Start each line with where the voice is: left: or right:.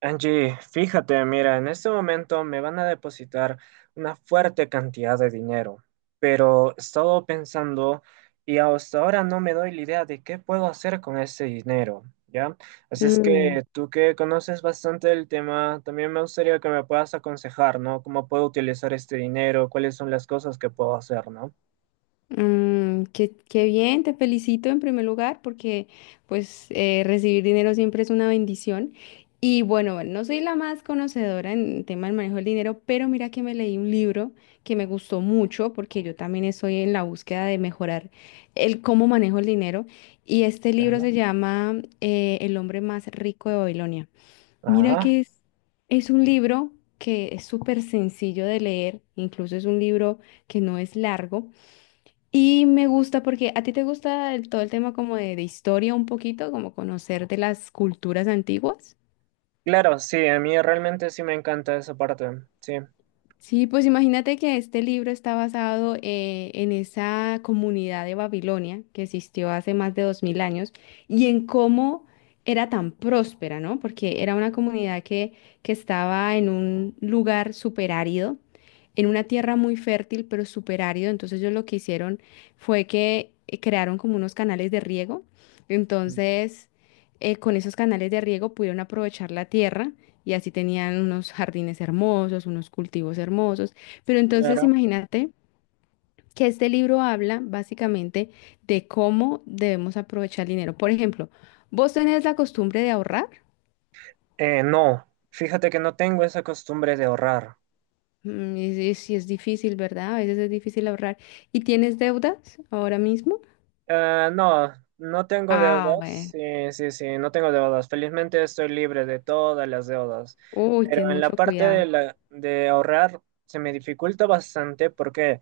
right: Angie, fíjate, mira, en este momento me van a depositar una fuerte cantidad de dinero, pero he estado pensando y hasta ahora no me doy la idea de qué puedo hacer con ese dinero, ¿ya? Así es
left: Mm,
right: que tú que conoces bastante el tema, también me gustaría que me puedas aconsejar, ¿no? ¿Cómo puedo utilizar este dinero? ¿Cuáles son las cosas que puedo hacer, ¿no?
left: qué bien, te felicito en primer lugar porque pues recibir dinero siempre es una bendición. Y bueno, no soy la más conocedora en el tema del manejo del dinero, pero mira que me leí un libro que me gustó mucho porque yo también estoy en la búsqueda de mejorar el cómo manejo el dinero. Y este libro
right: Claro.
left: se llama El hombre más rico de Babilonia. Mira
right: Ah,
left: que es, es un libro que es súper sencillo de leer, incluso es un libro que no es largo. Y me gusta porque a ti te gusta todo el tema como de historia un poquito, como conocer de las culturas antiguas.
right: claro, sí, a mí realmente sí me encanta esa parte, sí.
left: Sí, pues imagínate que este libro está basado en esa comunidad de Babilonia que existió hace más de 2000 años y en cómo era tan próspera, ¿no? Porque era una comunidad que estaba en un lugar súper árido, en una tierra muy fértil, pero súper árido. Entonces ellos lo que hicieron fue que crearon como unos canales de riego.
right: Ujú.
left: Entonces, con esos canales de riego pudieron aprovechar la tierra y así tenían unos jardines hermosos, unos cultivos hermosos. Pero entonces
right: Claro.
left: imagínate que este libro habla básicamente de cómo debemos aprovechar el dinero. Por ejemplo, ¿vos tenés la costumbre de ahorrar?
right: No, fíjate que no tengo esa costumbre de ahorrar.
left: Mm. Y si es, es difícil, ¿verdad? A veces es difícil ahorrar. ¿Y tienes deudas ahora mismo?
right: No, no tengo
left: Ah,
right: deudas.
left: bueno.
right: Sí, sí, sí, no tengo deudas. Felizmente estoy libre de todas las deudas.
left: Uy,
right: Pero
left: ten
right: en la
left: mucho
right: parte
left: cuidado.
right: de ahorrar se me dificulta bastante. ¿Por qué?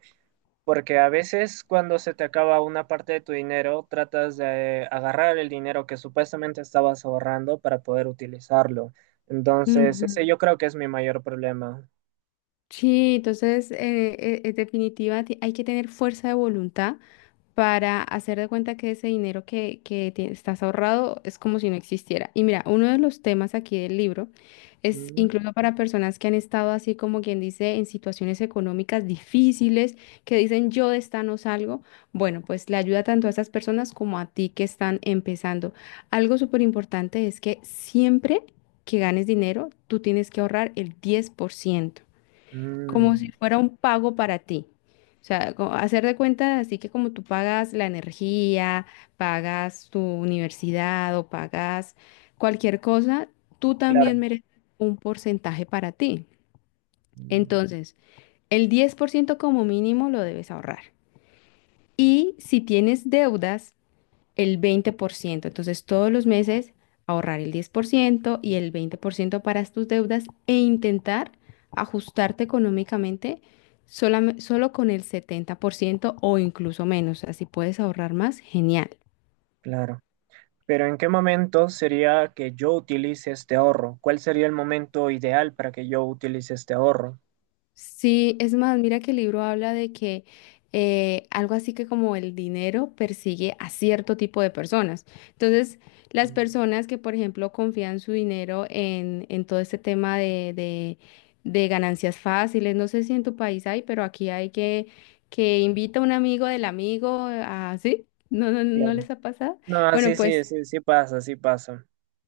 right: Porque a veces cuando se te acaba una parte de tu dinero, tratas de agarrar el dinero que supuestamente estabas ahorrando para poder utilizarlo. Entonces, ese
left: Ujú.
right: yo creo que es mi mayor problema.
left: Sí, entonces, en definitiva, hay que tener fuerza de voluntad para hacer de cuenta que ese dinero que estás ahorrado es como si no existiera. Y mira, uno de los temas aquí del libro es
right: Mm,
left: incluso para personas que han estado así como quien dice en situaciones económicas difíciles, que dicen yo de esta no salgo. Bueno, pues le ayuda tanto a esas personas como a ti que están empezando. Algo súper importante es que siempre que ganes dinero, tú tienes que ahorrar el 10% como
right: mm,
left: si fuera un pago para ti. O sea, hacer de cuenta así que como tú pagas la energía, pagas tu universidad o pagas cualquier cosa, tú
right: claro.
left: también mereces un porcentaje para ti.
right: Mm.
left: Entonces, el 10% como mínimo lo debes ahorrar. Y si tienes deudas, el 20%. Entonces, todos los meses ahorrar el 10% y el 20% para tus deudas e intentar ajustarte económicamente solo con el 70% o incluso menos. Así puedes ahorrar más, genial.
right: Claro. Pero ¿en qué momento sería que yo utilice este ahorro? ¿Cuál sería el momento ideal para que yo utilice este ahorro?
left: Sí, es más, mira que el libro habla de que algo así que como el dinero persigue a cierto tipo de personas. Entonces, las
right: Mm.
left: personas que, por ejemplo, confían su dinero en todo este tema de ganancias fáciles, no sé si en tu país hay, pero aquí hay que invita a un amigo del amigo, así, no
right: Claro.
left: les ha pasado?
right: No, sí,
left: Bueno,
right: sí,
left: pues
right: sí, sí pasa, sí pasa.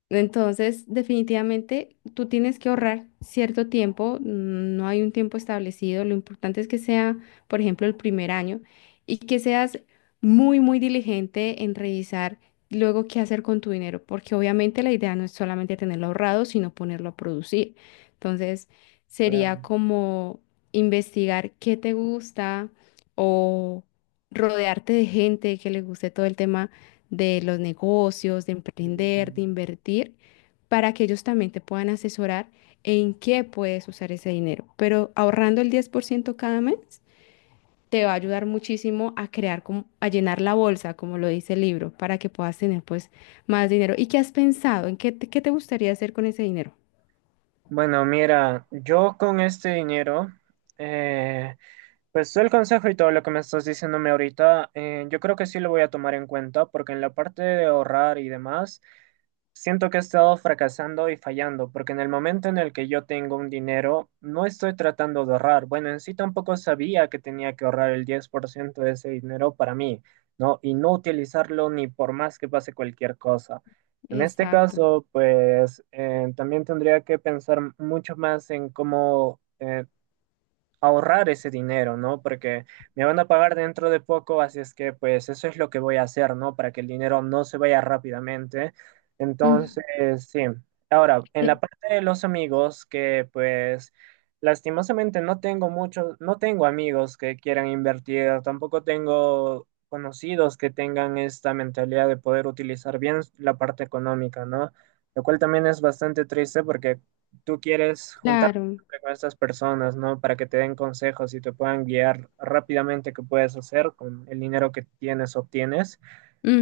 left: entonces, definitivamente, tú tienes que ahorrar cierto tiempo, mm, no hay un tiempo establecido, lo importante es que sea, por ejemplo, el primer año y que seas muy, muy diligente en revisar luego qué hacer con tu dinero, porque obviamente la idea no es solamente tenerlo ahorrado, sino ponerlo a producir. Entonces,
right: Claro.
left: sería como investigar qué te gusta o rodearte de gente que le guste todo el tema de los negocios, de emprender, de
right: Mm.
left: invertir, para que ellos también te puedan asesorar en qué puedes usar ese dinero. Pero ahorrando el 10% cada mes te va a ayudar muchísimo a crear, como, a llenar la bolsa, como lo dice el libro, para que puedas tener pues más dinero. ¿Y qué has pensado? ¿En qué qué te gustaría hacer con ese dinero?
right: Bueno, mira, yo con este dinero, eh, pues todo el consejo y todo lo que me estás diciéndome ahorita, yo creo que sí lo voy a tomar en cuenta porque en la parte de ahorrar y demás. Siento que he estado fracasando y fallando, porque en el momento en el que yo tengo un dinero, no estoy tratando de ahorrar. Bueno, en sí tampoco sabía que tenía que ahorrar el 10% de ese dinero para mí, ¿no? Y no utilizarlo ni por más que pase cualquier cosa. En este
left: Exacto.
right: caso, pues también tendría que pensar mucho más en cómo ahorrar ese dinero, ¿no? Porque me van a pagar dentro de poco, así es que pues eso es lo que voy a hacer, ¿no? Para que el dinero no se vaya rápidamente. Entonces,
left: Mm.
right: sí. Ahora, en la
left: Eh.
right: parte de los amigos, que pues lastimosamente no tengo muchos, no tengo amigos que quieran invertir, tampoco tengo conocidos que tengan esta mentalidad de poder utilizar bien la parte económica, ¿no? Lo cual también es bastante triste porque tú quieres juntar
left: Claro.
right: con estas personas, ¿no? Para que te den consejos y te puedan guiar rápidamente qué puedes hacer con el dinero que tienes o obtienes,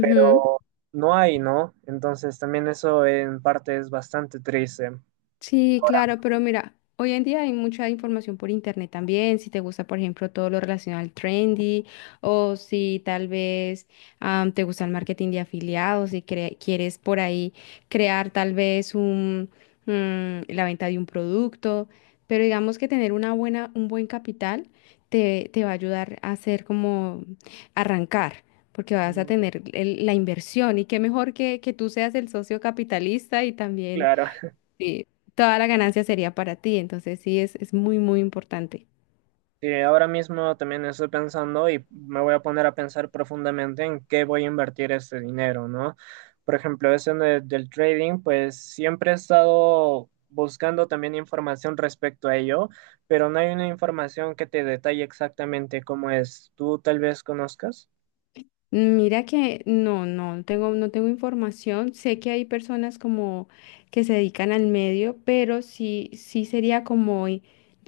right: pero no hay, ¿no? Entonces también eso en parte es bastante triste.
left: Sí, claro, pero mira, hoy en día hay mucha información por internet también, si te gusta, por ejemplo, todo lo relacionado al trendy o si tal vez te gusta el marketing de afiliados y quieres por ahí crear tal vez la venta de un producto, pero digamos que tener un buen capital te va a ayudar a hacer como arrancar. Porque vas a
right: Mm.
left: tener la inversión y qué mejor que tú seas el socio capitalista y también.
right: Claro.
left: Sí, toda la ganancia sería para ti, entonces sí, es muy, muy importante.
right: Sí, ahora mismo también estoy pensando y me voy a poner a pensar profundamente en qué voy a invertir este dinero, ¿no? Por ejemplo, del trading, pues siempre he estado buscando también información respecto a ello, pero no hay una información que te detalle exactamente cómo es. ¿Tú tal vez conozcas?
left: Mira que no tengo, no tengo información. Sé que hay personas como que se dedican al medio, pero sí, sí sería como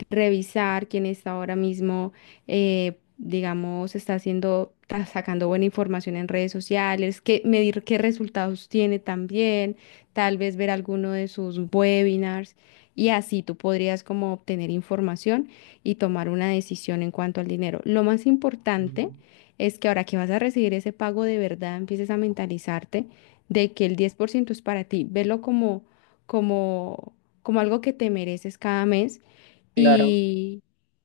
left: revisar quién está ahora mismo, digamos, está sacando buena información en redes sociales, que medir qué resultados tiene también, tal vez ver alguno de sus webinars y así tú podrías como obtener información y tomar una decisión en cuanto al dinero. Lo más importante
right: Mm.
left: es que ahora que vas a recibir ese pago de verdad, empieces a mentalizarte de que el 10% es para ti. Velo como, como, como algo que te mereces cada mes
right: Claro.
left: y,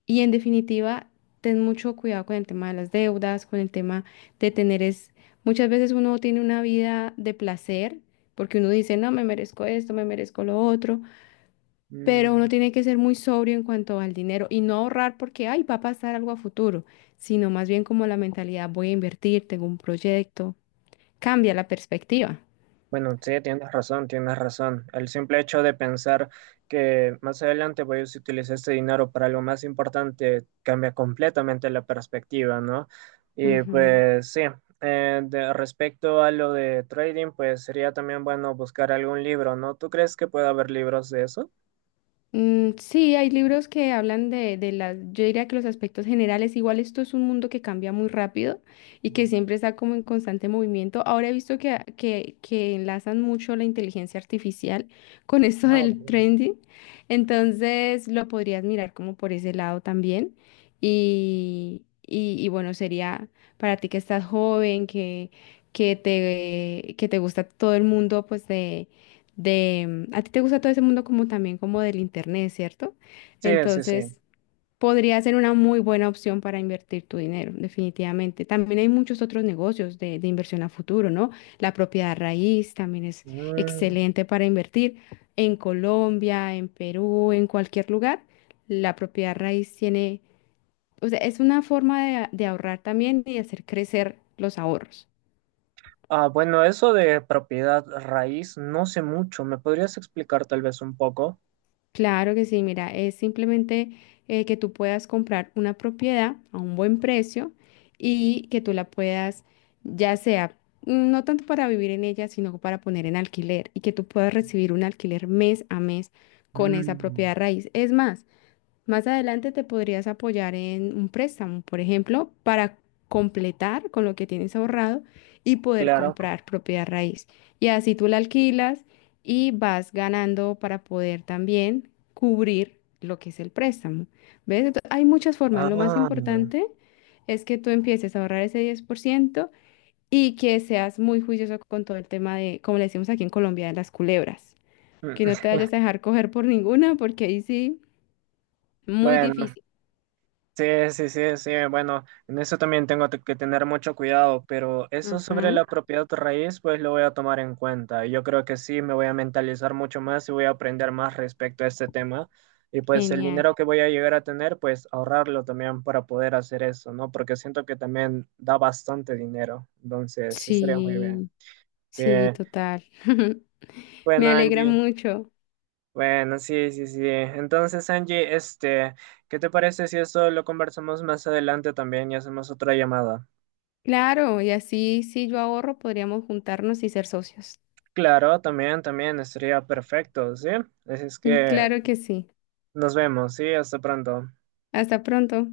left: y en definitiva, ten mucho cuidado con el tema de las deudas, con el tema de muchas veces uno tiene una vida de placer porque uno dice, no, me merezco esto, me merezco lo otro, pero uno
right: Mm.
left: tiene que ser muy sobrio en cuanto al dinero y no ahorrar porque, ay, va a pasar algo a futuro, sino más bien como la mentalidad, voy a invertir, tengo un proyecto, cambia la perspectiva.
right: Bueno, sí, tienes razón, tienes razón. El simple hecho de pensar que más adelante voy a utilizar este dinero para algo más importante cambia completamente la perspectiva, ¿no? Y
left: Ujú.
right: pues sí, respecto a lo de trading, pues sería también bueno buscar algún libro, ¿no? ¿Tú crees que puede haber libros de eso?
left: Mm, sí, hay libros que hablan de las, yo diría que los aspectos generales, igual esto es un mundo que cambia muy rápido y que siempre está como en constante movimiento. Ahora he visto que enlazan mucho la inteligencia artificial con esto
right: Ah,
left: del
right: bueno.
left: trending, entonces lo podrías mirar como por ese lado también. Y bueno, sería para ti que estás joven, que te gusta todo el mundo, pues a ti te gusta todo ese mundo como también como del internet, ¿cierto?
right: Sí, sí, sí.
left: Entonces, podría ser una muy buena opción para invertir tu dinero, definitivamente. También hay muchos otros negocios de inversión a futuro, ¿no? La propiedad raíz también es
right: Mm.
left: excelente para invertir en Colombia, en Perú, en cualquier lugar. La propiedad raíz tiene, o sea, es una forma de ahorrar también y de hacer crecer los ahorros.
right: Ah, bueno, eso de propiedad raíz, no sé mucho. ¿Me podrías explicar tal vez un poco?
left: Claro que sí, mira, es simplemente que tú puedas comprar una propiedad a un buen precio y que tú la puedas, ya sea, mm, no tanto para vivir en ella, sino para poner en alquiler y que tú puedas recibir un alquiler mes a mes con esa
right: Mm,
left: propiedad raíz. Es más, más adelante te podrías apoyar en un préstamo, por ejemplo, para completar con lo que tienes ahorrado y poder
right: claro.
left: comprar propiedad raíz. Y así tú la alquilas y vas ganando para poder también cubrir lo que es el préstamo. ¿Ves? Entonces, hay muchas formas. Lo más
right: Ah, mm,
left: importante es que tú empieces a ahorrar ese 10% y que seas muy juicioso con todo el tema de, como le decimos aquí en Colombia, de las culebras. Que no te vayas a dejar coger por ninguna, porque ahí sí, muy
right: bueno,
left: difícil.
right: sí, sí, sí, sí, bueno, en eso también que tener mucho cuidado, pero eso sobre
left: Ujú.
right: la propiedad raíz, pues lo voy a tomar en cuenta. Yo creo que sí, me voy a mentalizar mucho más y voy a aprender más respecto a este tema. Y pues el
left: Genial.
right: dinero que voy a llegar a tener, pues ahorrarlo también para poder hacer eso, ¿no? Porque siento que también da bastante dinero, entonces sí estaría muy bien.
left: Sí,
right: Sí,
left: sí, total.
right: bueno,
left: Me alegra
right: Angie.
left: mucho.
right: Bueno, sí, sí, sí. Entonces, Angie, este, ¿qué te parece si esto lo conversamos más adelante también y hacemos otra llamada?
left: Claro, y así si yo ahorro, podríamos juntarnos y ser socios.
right: Claro, también, también estaría perfecto, ¿sí? Así es que
left: Claro que sí.
right: nos vemos, sí, hasta pronto.
left: Hasta pronto.